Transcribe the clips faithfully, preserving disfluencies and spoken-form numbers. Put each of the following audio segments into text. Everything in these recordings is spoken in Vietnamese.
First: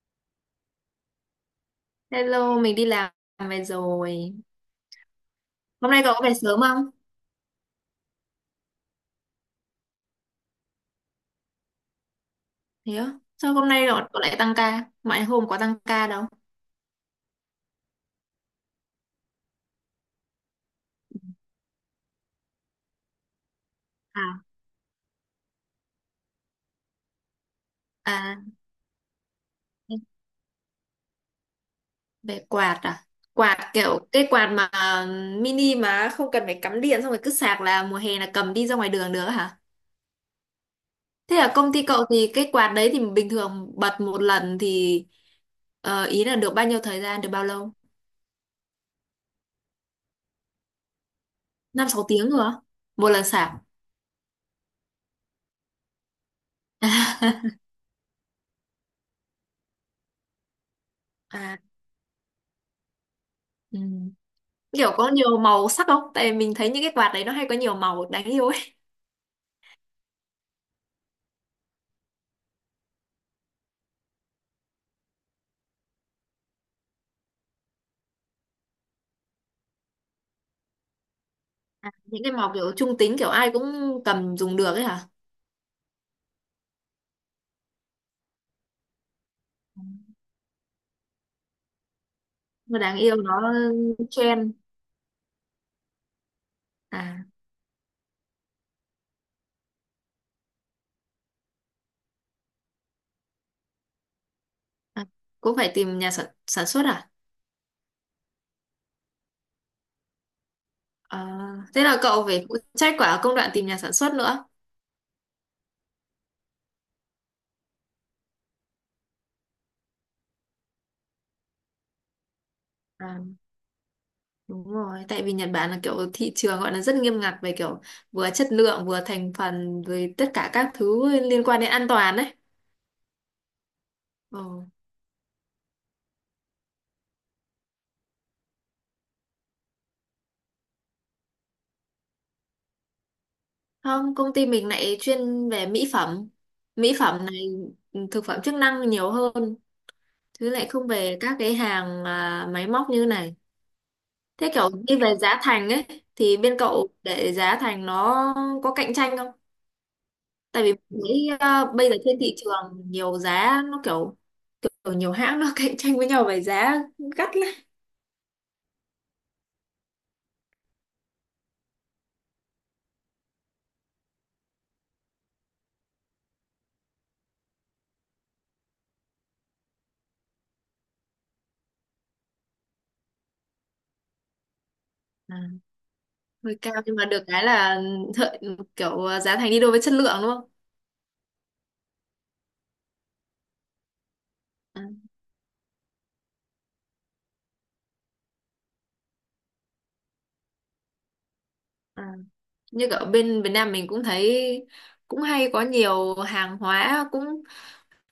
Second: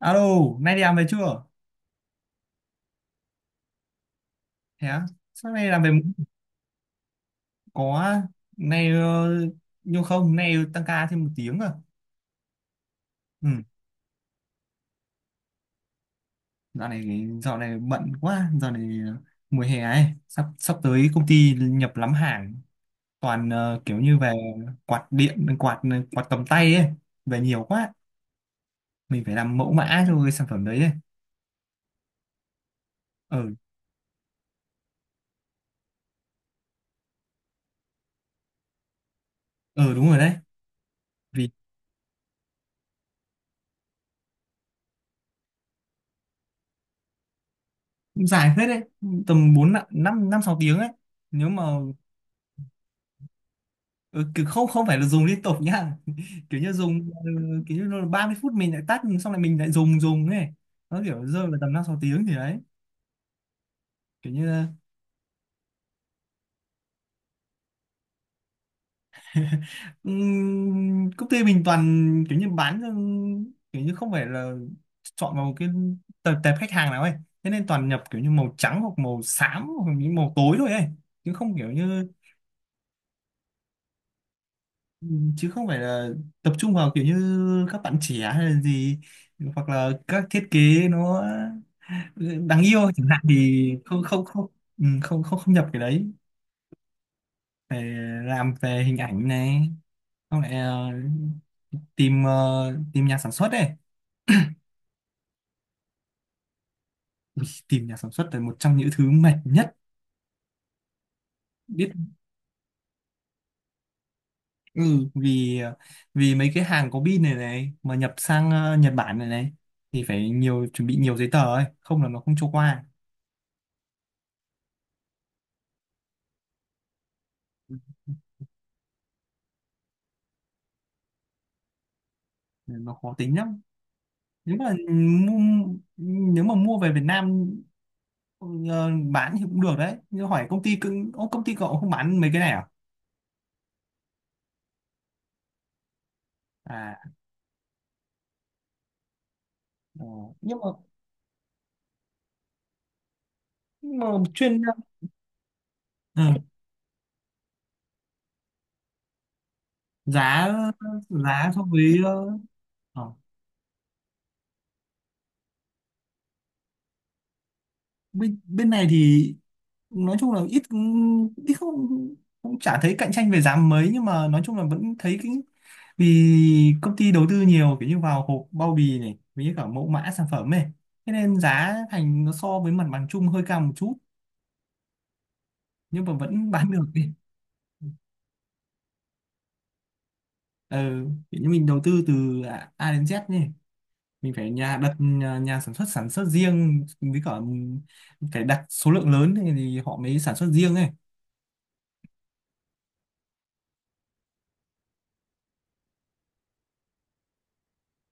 Alo, nay đi làm về chưa? Hello, mình đi làm về rồi. Thế á? Sao nay làm về Hôm nay muộn? cậu có về sớm không? Có. Nay ờ, nhưng không, nay tăng ca thêm một tiếng à. Thế á? Ừ, Sao hôm nay cậu, cậu lại tăng ca? Mọi hôm có tăng ca đâu? dạo này dạo này bận quá, dạo này ờ, mùa hè ấy, sắp sắp tới công ty nhập lắm hàng, toàn ờ, kiểu như À, về quạt điện, quạt ờ, quạt cầm tay ấy, về nhiều quá, à, mình phải làm mẫu mã cho cái sản phẩm đấy ấy. về quạt à? Ừ, Quạt kiểu cái quạt mà mini mà không cần phải cắm điện xong rồi cứ sạc là mùa hè là cầm đi ra ngoài đường được hả? ừ đúng rồi đấy, Thế vì là công ty cậu thì cái quạt đấy thì bình thường bật một lần thì ờ, ý là được bao nhiêu thời gian, được bao lâu? cũng dài phết đấy, tầm bốn năm năm năm sáu tiếng ấy. Nếu mà Năm sáu tiếng rồi á? Một lần sạc. ừ, kiểu không không phải là dùng liên tục nhá. Kiểu như dùng, ừ, kiểu như là ba mươi phút mình lại tắt xong lại mình lại dùng dùng ấy, nó kiểu rơi vào À, tầm năm sáu tiếng thì đấy, ừ. kiểu như là Kiểu có nhiều màu sắc không, tại vì mình thấy những cái quạt đấy nó hay có nhiều màu đáng yêu ấy. ừm, công ty mình toàn kiểu như bán, ừ, kiểu như không phải là chọn vào một cái tập, tệp khách hàng nào ấy, thế nên toàn nhập kiểu như màu trắng hoặc màu xám hoặc những màu tối thôi ấy, chứ không kiểu À, như những cái màu kiểu trung tính kiểu ai cũng cầm dùng được ấy hả? chứ không phải là tập trung vào kiểu như các bạn trẻ hay là gì, hoặc là các thiết kế nó đáng Mà yêu đáng chẳng yêu hạn nó thì không không không. trend. Ừ, không không không nhập cái đấy, À, phải làm về hình ảnh này, không lại ờ, tìm, ờ, tìm nhà sản xuất đây. à, cũng phải tìm nhà sản, sản xuất à? Ui, tìm nhà sản xuất là một trong những thứ mệt nhất Ờ, thế biết. là cậu phải phụ trách quả công đoạn tìm nhà sản xuất nữa. Ừ, vì ờ, vì mấy cái hàng có pin này này mà nhập sang, ờ, Nhật Bản này này thì phải nhiều chuẩn bị nhiều giấy tờ ấy, không là nó không cho qua. À, đúng rồi, tại vì Nhật Bản là kiểu thị trường gọi là rất nghiêm ngặt về kiểu vừa chất lượng vừa thành phần rồi tất cả các thứ liên quan đến an toàn. Ừ, nó khó tính lắm. Nếu Đấy. mà mua, nếu mà mua về Việt Nam. Ừ, ờ, bán thì cũng được đấy, nhưng hỏi công ty cưng ô, công ty cậu không bán mấy cái này à? Không, công ty mình lại chuyên về mỹ phẩm. À. Mỹ phẩm này, ừ, thực phẩm chức năng nhiều hơn, Ờ, chứ nhưng lại mà không về các cái hàng à, máy móc như này. nhưng mà Thế chuyên, kiểu đi về giá thành ấy thì ừ, bên cậu để giá thành nó có cạnh tranh không? giá Tại vì mình thấy giá so à, bây giờ với trên ờ, thị trường ờ, nhiều giá nó kiểu, kiểu nhiều hãng nó cạnh tranh với nhau về giá gắt lắm. bên bên này thì nói chung là ít ít không, cũng chả thấy cạnh tranh về giá mấy, nhưng mà nói chung là vẫn thấy cái, vì công ty đầu tư nhiều kiểu như vào hộp bao bì này với cả mẫu mã sản phẩm này, thế nên giá thành nó so với mặt bằng chung hơi cao một chút, À, nhưng mà vẫn hơi bán cao được nhưng mà đi. được cái là ừ, thợ, kiểu ờ, giá thành đi đôi với chất lượng đúng không? Ừ, kiểu như mình đầu tư từ A A đến Z nhỉ, mình phải nhà À, đặt nhà, nhà sản xuất sản xuất riêng, với cả phải đặt số lượng lớn thì thì họ mới sản xuất riêng ấy. à, như ở bên Việt Nam mình cũng thấy cũng hay có nhiều hàng hóa cũng,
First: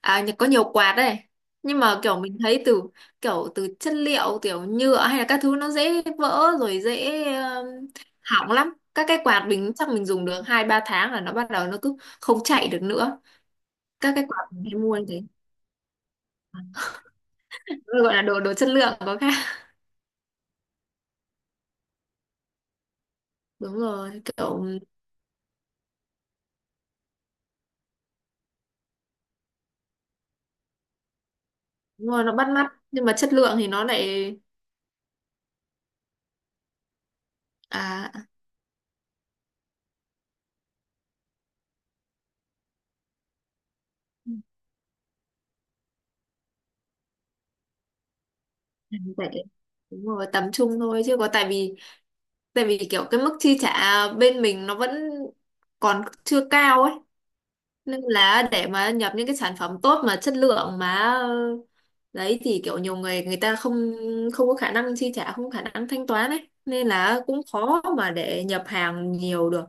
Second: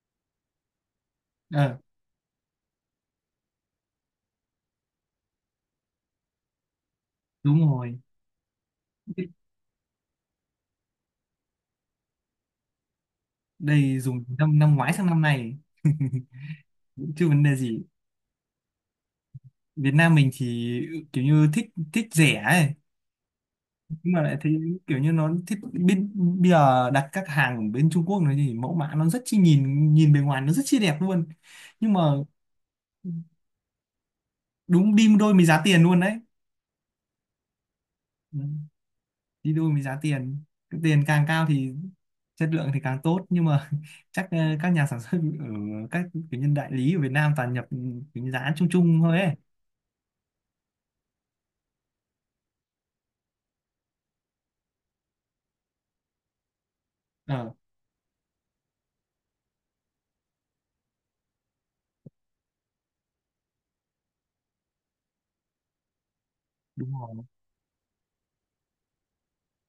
à, có nhiều quạt đây, Ờ nhưng mà kiểu mình thấy từ kiểu từ chất liệu kiểu nhựa hay là các thứ nó dễ vỡ rồi dễ um, đúng rồi, hỏng lắm. Các cái quạt mình chắc mình dùng được hai ba tháng là nó bắt đầu nó cứ không chạy được nữa, đây các dùng cái quạt năm mình năm hay ngoái mua như sang năm thế. này chứ vấn đề gì. Nó gọi là đồ đồ chất lượng có khác. Việt Nam mình thì kiểu như thích, thích rẻ ấy, Đúng nhưng mà rồi, lại thấy kiểu kiểu như nó thích bên, bây giờ đặt các hàng ở bên Trung Quốc nó thì mẫu mã nó rất chi, nhìn nhìn bề ngoài nó rất chi đẹp luôn, nhưng mà đúng rồi, nó bắt mắt nhưng mà chất lượng thì nó lại, đúng đi đôi với giá tiền luôn đấy, à, đi đôi với giá tiền. Cái tiền càng cao thì chất lượng thì càng tốt, nhưng mà chắc ờ, các nhà sản xuất ở các kiểu nhân đại lý ở Việt Nam toàn nhập cái giá chung chung thôi lại ấy. đúng rồi, tầm trung thôi chứ có, tại vì, tại vì kiểu cái mức chi trả bên mình nó vẫn còn chưa cao ấy, Ờ nên là để mà nhập những cái sản phẩm tốt mà chất lượng mà, ờ, đấy thì kiểu nhiều người người ta không, không có khả năng chi trả, không có khả năng thanh toán ấy, nên đúng là rồi. cũng khó mà để nhập hàng nhiều được.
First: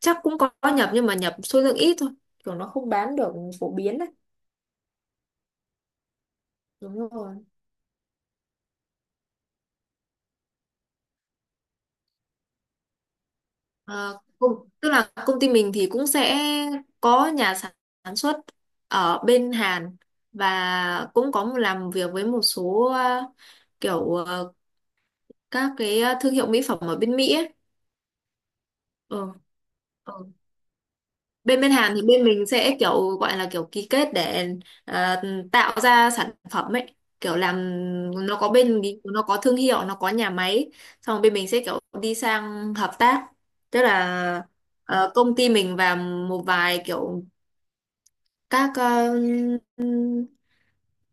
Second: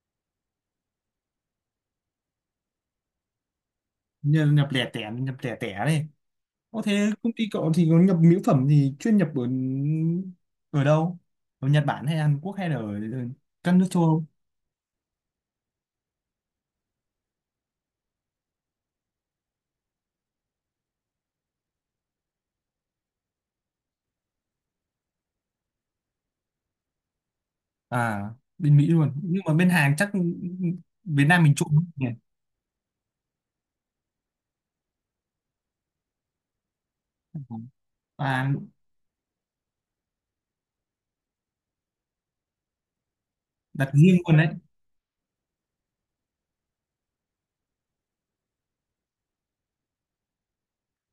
Chắc cũng có nhập nhưng mà nhập số lượng ít thôi, kiểu nó không bán được phổ biến đấy. Như nhập lẻ tẻ, nhập lẻ tẻ này, có Đúng thế công rồi. ty cậu thì có nhập mỹ phẩm thì chuyên nhập ở ở đâu, ở Nhật Bản hay Hàn Quốc hay là ở, ở các nước châu Ờ, Âu? cũng- tức là công ty mình thì cũng sẽ có nhà sản xuất ở bên Hàn, và cũng có một- làm việc với một số ờ, kiểu ờ, các cái ờ, thương hiệu mỹ phẩm ở bên Mỹ ấy. À, bên Mỹ luôn nhưng mà bên hàng chắc Ừ. Việt Nam mình bên trộn bên Hàn thì nhỉ? bên mình sẽ kiểu gọi là kiểu ký kết để ờ, tạo ra sản phẩm ấy, kiểu làm, nó có Và bên nó có thương hiệu, nó có nhà máy, xong rồi bên mình sẽ kiểu đi sang hợp tác. Tức đặt riêng luôn là đấy. ờ, công ty mình và một vài kiểu các ờ,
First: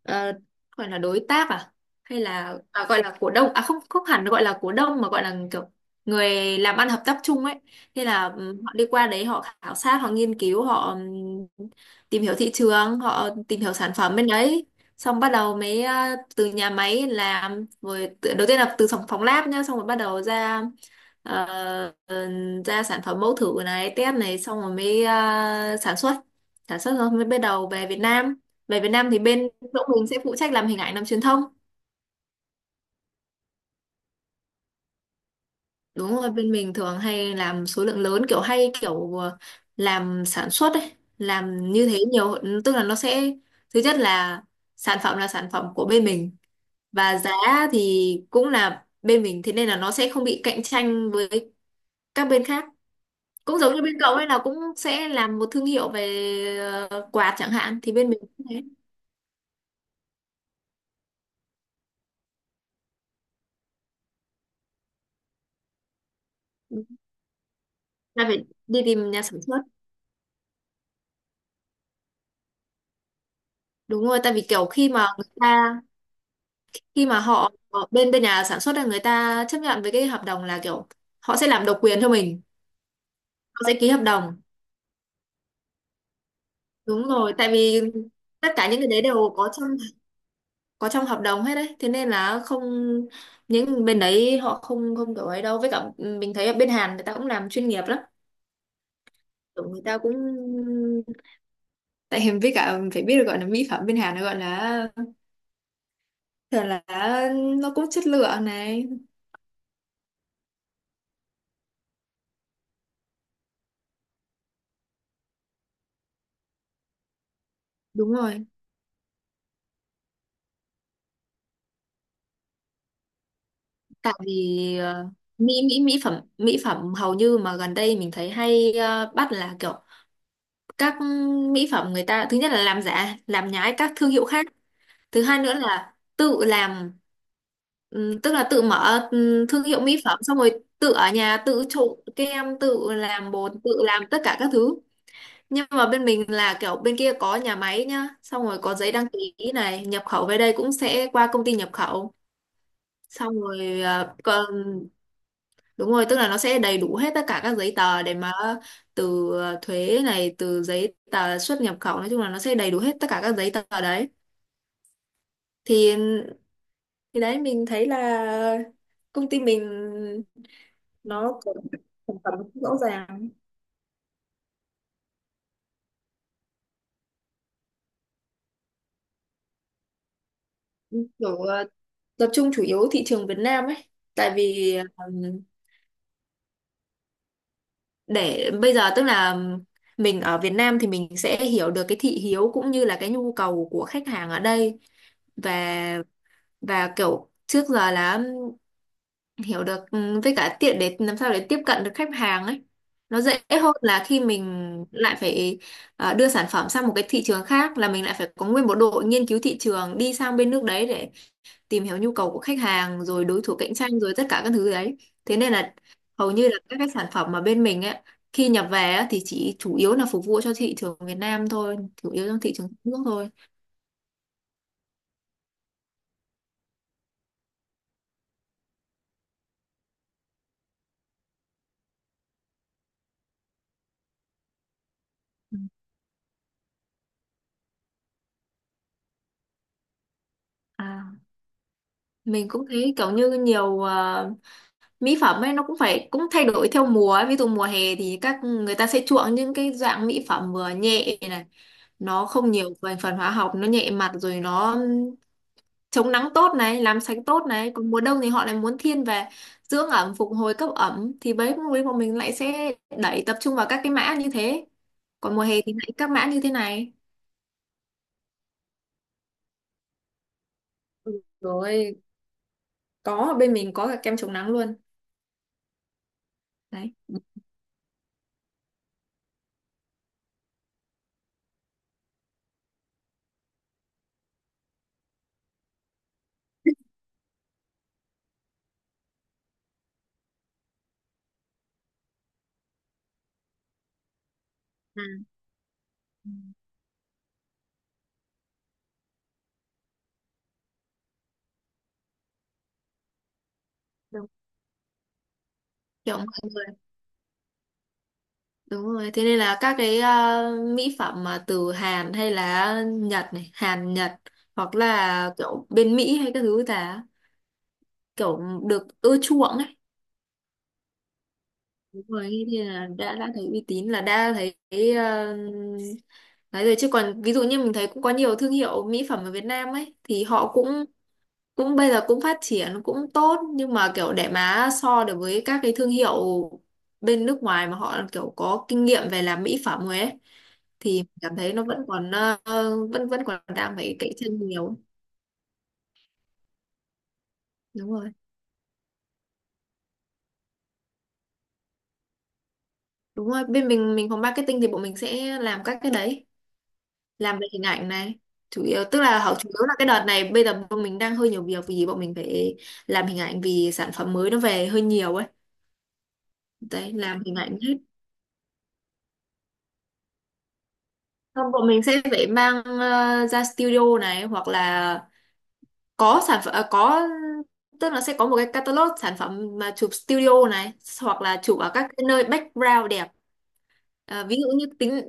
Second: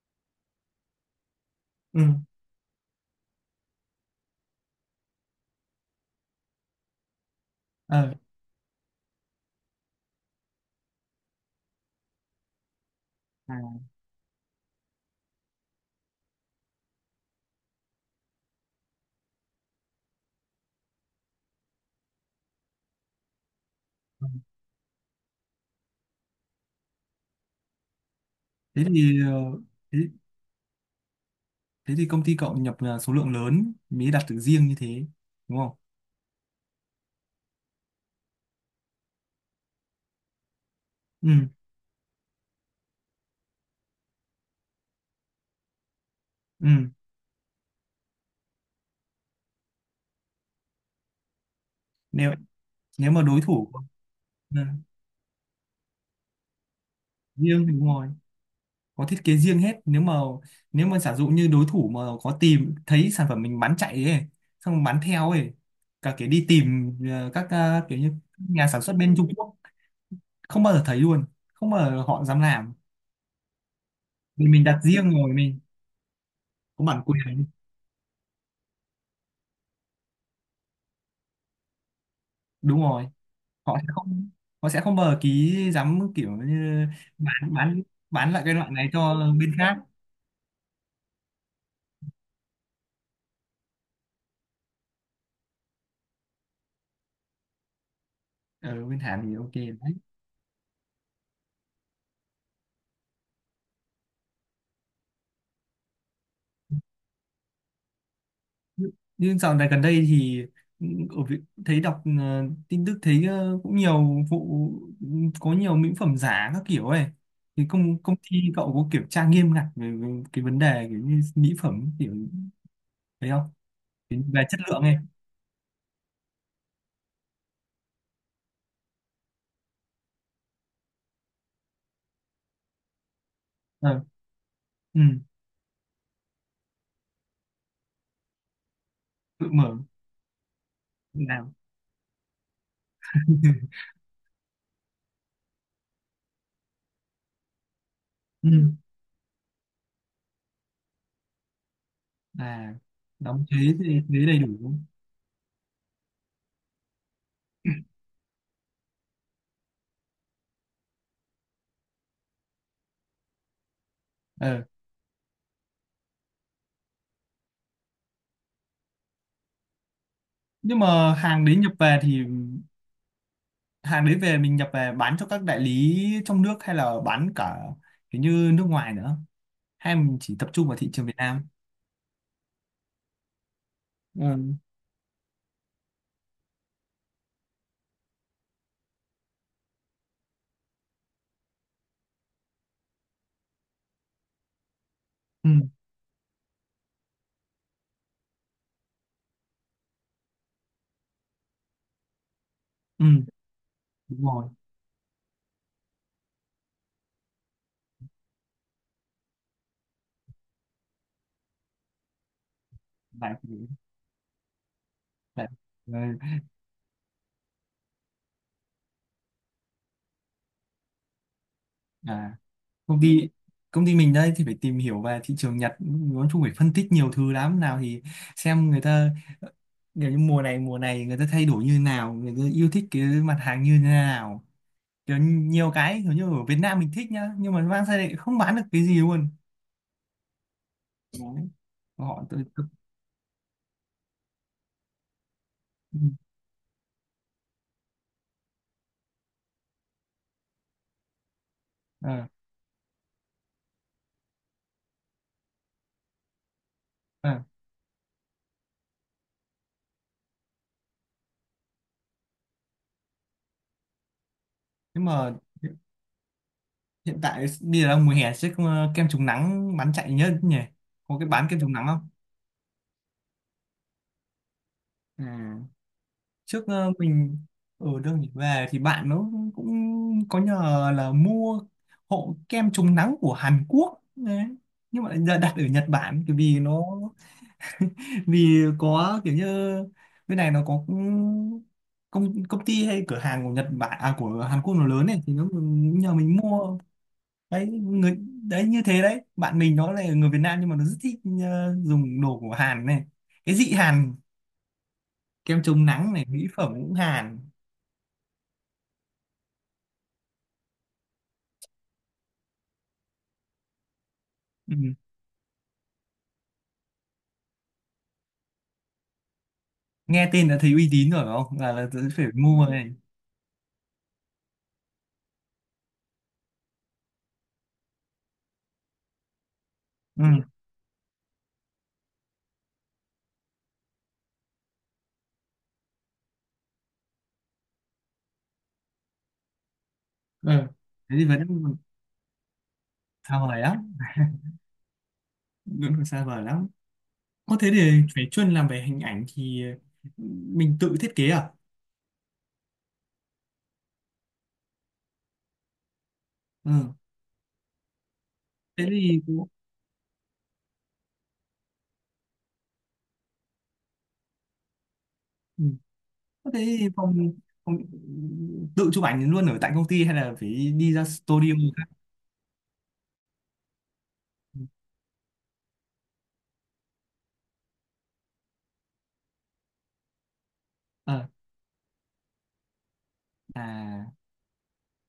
ờ, gọi là đối tác à, Ừ. hay là à, gọi là cổ đông, à không, không hẳn gọi là cổ đông mà gọi là kiểu người làm ăn hợp tác chung ấy. Ờ. Thế là ừm, họ đi qua đấy, họ khảo sát, họ nghiên cứu, họ ừm, tìm hiểu thị trường, họ tìm hiểu sản phẩm bên đấy, xong bắt đầu mới ờ, từ nhà máy làm rồi tự- đầu tiên là từ phòng phòng lab nhá, xong rồi bắt đầu ra ờ, ờ, ra sản phẩm mẫu thử này, test này, xong rồi mới ờ, sản xuất. Sản xuất rồi mới bắt đầu về Việt Nam. Về Thế Việt Nam thì thì ờ, bên chỗ thế, mình sẽ phụ trách làm hình ảnh, làm truyền thông. thế thì công ty cậu nhập là số lượng lớn mới đặt được riêng như thế đúng không? Đúng rồi, bên mình thường hay làm số lượng lớn, kiểu hay kiểu ờ, làm sản xuất ấy, Ừ. làm như thế nhiều. Tức là nó sẽ, thứ nhất là sản phẩm là sản phẩm của bên mình, Ừ. và giá thì cũng là bên mình, thế nên là nó sẽ không bị cạnh tranh với các nếu bên khác. nếu mà đối Cũng thủ, giống như bên cậu ấy là cũng ừ, sẽ làm một thương hiệu về ờ, quạt chẳng riêng thì hạn, đúng thì rồi, bên mình cũng thế, có thiết kế riêng hết. Nếu mà, nếu mà giả dụ như đối thủ mà có tìm thấy sản phẩm mình bán chạy ấy, xong bán theo ấy, cả cái đi tìm ờ, các, ờ, kiểu như là phải nhà đi sản xuất tìm bên nhà Trung sản Quốc xuất. không bao giờ thấy luôn, không bao giờ họ dám làm Đúng rồi, tại vì vì mình kiểu đặt khi mà riêng người rồi, mình ta, có bản khi mà quyền. họ họ- bên bên nhà sản xuất là người ta chấp nhận với cái hợp đồng là kiểu họ sẽ làm độc quyền cho mình, Đúng rồi, họ sẽ họ sẽ ký hợp không, đồng. họ sẽ không bờ ký, dám kiểu như Đúng rồi, tại bán bán vì bán lại tất cái cả loại những cái này đấy cho đều có bên trong, khác. có trong hợp đồng hết đấy, thế nên là không, những bên đấy họ không, không kiểu ấy đâu. Với cả ừ, mình thấy ở bên Hàn người ta cũng làm chuyên nghiệp lắm. Ở bên Hàn thì ô kê Kiểu người đấy. ta cũng tại hình với cả phải biết được, gọi là mỹ phẩm bên Hàn nó gọi là thường là nó cũng chất lượng này. Nhưng dạo này gần đây thì ở Việt, thấy đọc ờ, tin tức thấy ờ, cũng nhiều vụ, có nhiều mỹ phẩm giả các kiểu ấy, thì công Đúng công ty rồi. cậu có kiểm tra nghiêm ngặt về, về cái vấn đề kiểu như mỹ phẩm kiểu thấy không? Tại Cái- về chất vì lượng ấy. ờ, mỹ mỹ mỹ phẩm mỹ phẩm hầu như mà gần đây mình thấy hay ờ, bắt là kiểu các mỹ phẩm người ta thứ nhất là làm giả làm nhái các Ờ. thương hiệu khác, Ừ. thứ hai nữa là tự làm ừm, tức là tự mở Tự ừm, thương mở, hiệu mỹ phẩm xong rồi tự ở nhà tự. tự trộn kem, tự làm bột, tự làm tất cả các thứ. Nhưng mà bên mình là kiểu bên kia có nhà máy nhá, xong rồi Ừ. có giấy đăng ký này, nhập khẩu về đây cũng sẽ qua công ty nhập khẩu, À, xong đóng thuế rồi thì à, thuế đầy còn đủ. Đúng rồi, tức là nó sẽ đầy đủ hết tất cả các giấy tờ để mà, từ ờ, thuế này, từ giấy tờ xuất nhập khẩu, nói chung là nó sẽ đầy đủ hết tất cả các giấy tờ đấy. Ờ, Thì thì đấy mình thấy là công ty mình nhưng mà nó hàng có đấy nhập về sản thì phẩm rõ ràng, hàng đấy về mình nhập về bán cho các đại lý trong nước hay là bán cả kiểu như nước ngoài nữa, hay mình chỉ tập trung vào thị trường Việt kiểu Nam? ờ, tập trung chủ yếu thị trường Việt Nam ấy. Tại Ừ. vì ừm, để bây giờ tức là mình ở Việt Nam thì mình sẽ hiểu được cái thị hiếu cũng như là cái nhu cầu của khách hàng ở đây, Ừ. và và kiểu trước giờ là hiểu được ừ, với cả tiện để làm sao để tiếp cận được khách hàng ấy, Ừ. nó dễ hơn là khi Đúng rồi. mình lại phải ờ, đưa sản phẩm sang một cái thị trường khác, là mình lại phải có nguyên một đội nghiên cứu thị trường đi sang bên nước đấy để tìm hiểu nhu cầu của khách hàng rồi Đại đối thủ cạnh tranh rồi tất cả các thứ đấy. Thế đại nên là Đại. hầu như là các cái sản phẩm mà bên mình ấy, khi nhập về á, thì chỉ chủ yếu là phục vụ cho thị trường Việt Nam thôi, chủ yếu À, trong thị trường trong nước công ty thôi. công ty mình đây thì phải tìm hiểu về thị trường Nhật nói chung, phải phân tích nhiều thứ lắm, nào thì xem người ta kiểu như mùa này mùa này người ta thay đổi như nào, người ta yêu thích cái mặt hàng như thế nào, kiểu Ừ. nhiều cái kiểu như ở Việt Nam mình thích nhá, nhưng mà mang sang đây không bán được cái gì luôn. À, Đấy. họ tự mình tự- cũng thấy kiểu như nhiều ờ, mỹ phẩm ấy nó cũng ừ. phải cũng thay đổi theo mùa ấy. Ví dụ mùa hè thì các người ta sẽ chuộng những cái dạng mỹ phẩm vừa nhẹ này, nó Ờ. không nhiều thành phần hóa học, nó nhẹ mặt rồi nó chống nắng tốt này, làm sạch Ờ, tốt này, còn mùa đông thì họ lại muốn thiên về dưỡng ẩm, phục hồi, cấp ẩm, thì bấy lúc ấy bọn mình lại sẽ đẩy tập trung vào các cái mã như thế, nhưng mà còn mùa hè thì hiện lại các mã như thế này. hiện tại bây giờ đang mùa hè chứ, ờ, kem chống nắng bán chạy nhất nhỉ, có Ừ, cái bán kem chống nắng rồi không? có, ở bên mình có cả kem chống nắng luôn À, trước ờ, đấy. mình ở đâu nhỉ về thì bạn nó cũng có nhờ là mua hộ kem chống nắng của Hàn Quốc đấy, nhưng mà lại đặt ở Nhật Bản bởi vì nó, vì có kiểu như bên này nó có công công ty hay cửa hàng của Nhật Bản, à của Hàn Quốc nó Ừ. lớn này thì nó nhờ mình mua. Đấy người đấy như thế đấy, bạn mình nó là người Việt Nam nhưng mà nó rất thích, ờ, dùng đồ của Hàn này, cái dị Hàn, Đúng. kem chống nắng Kiểu này, mọi mỹ phẩm cũng Hàn. Đúng rồi, thế nên là các cái ờ, mỹ phẩm mà từ Hàn hay là Nhật này, Hàn Nhật hoặc Ừ. là kiểu bên Mỹ hay các thứ là kiểu được ưa chuộng ấy. Nghe tên đã thấy uy tín rồi phải không, là, là Đúng rồi, phải thế mua nên là này. đã đã thấy uy tín là đã thấy ờ, nói rồi. Chứ còn ví dụ như mình thấy cũng có nhiều thương hiệu mỹ phẩm ở Việt Nam ấy Ừ. thì họ cũng cũng bây giờ cũng phát triển cũng tốt, nhưng mà kiểu để mà so được với các cái thương hiệu bên nước ngoài mà họ kiểu có kinh nghiệm về làm mỹ phẩm rồi ấy, Ừ. thì Thế thì cảm thấy nó vẫn vẫn còn ờ, vẫn vẫn còn sao vời đang lắm. phải cạnh tranh nhiều. Vẫn còn xa vời lắm. Có thế Đúng để rồi. phải chuyên làm về hình ảnh thì, ừ, mình tự thiết kế à? Đúng rồi, bên mình mình phòng marketing thì bọn mình sẽ làm các cái đấy, Ừ. làm về hình ảnh này, chủ yếu, Thế tức thì là họ có- chủ yếu là cái đợt này bây giờ bọn mình đang hơi nhiều việc vì bọn mình phải làm hình ảnh vì sản phẩm mới nó về hơi nhiều ấy, ừ. Có thế thì đấy làm phòng, hình ảnh hết. phòng ừ, tự chụp ảnh luôn ở tại công ty hay là phải đi ra Không, studio bọn khác? mình sẽ phải mang ờ, ra studio này, hoặc là có sản phẩm à, có tức là sẽ có một cái catalog sản phẩm mà chụp studio này, hoặc Ờ. là chụp ở các cái nơi background đẹp. À. À, ví dụ như tính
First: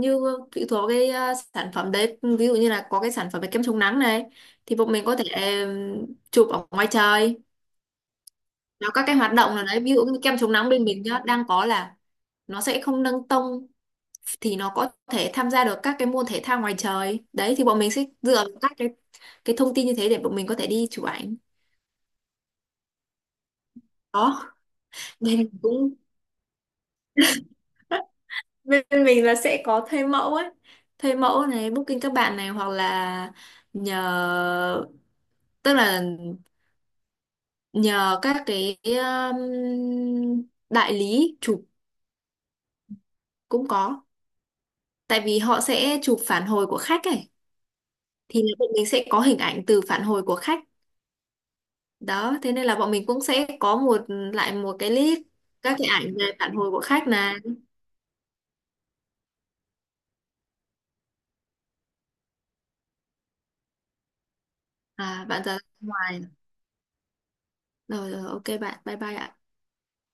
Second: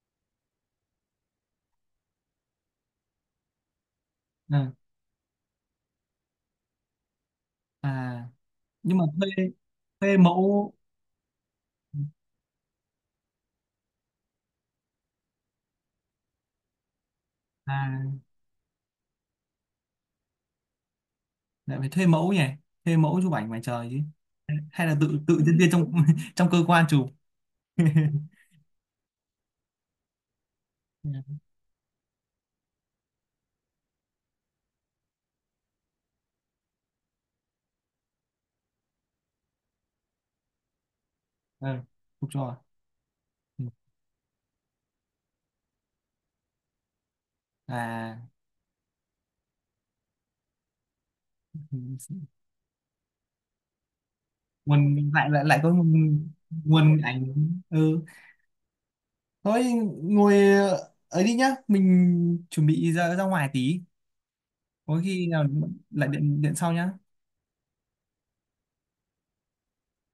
như phụ thuộc vào cái ờ, sản phẩm đấy, ví dụ như là có cái sản phẩm về kem chống nắng này À. thì bọn mình có thể ừm, chụp ở ngoài trời, À, nó nhưng các mà cái hoạt thuê động nào đấy, ví dụ thuê như kem chống nắng mẫu, bên mình nhá đang có là nó sẽ không nâng tông, thì nó có thể tham gia được các cái môn thể thao ngoài trời đấy, thì bọn mình sẽ à dựa vào các cái cái thông tin như thế để bọn mình có thể đi chụp ảnh. lại phải thuê mẫu nhỉ? Thuê mẫu chụp ảnh ngoài trời chứ. Đó. Hay là tự tự Nên nhân viên trong cũng trong cơ quan chụp? bên mình là sẽ có thuê mẫu ấy, thuê mẫu này, booking các bạn này, hoặc là nhờ, tức là nhờ các cái um, đại lý chụp. Ờ, chụp cho à? Ừ. Cũng có, tại vì họ sẽ chụp phản hồi của khách ấy, À, thì bọn mình sẽ có hình ảnh từ phản hồi của khách. ừ, Đó, thế nên là bọn mình cũng sẽ có một, lại một cái nguồn, list lại lại lại có các cái ảnh về nguồn, phản hồi của nguồn khách ảnh. này. Ừ thôi, ngồi ờ, ấy đi nhá, mình chuẩn bị ra, ra ngoài tí, có À khi bạn nào ra lại ngoài điện điện sau nhá. rồi, rồi ok bạn, bye bye ạ.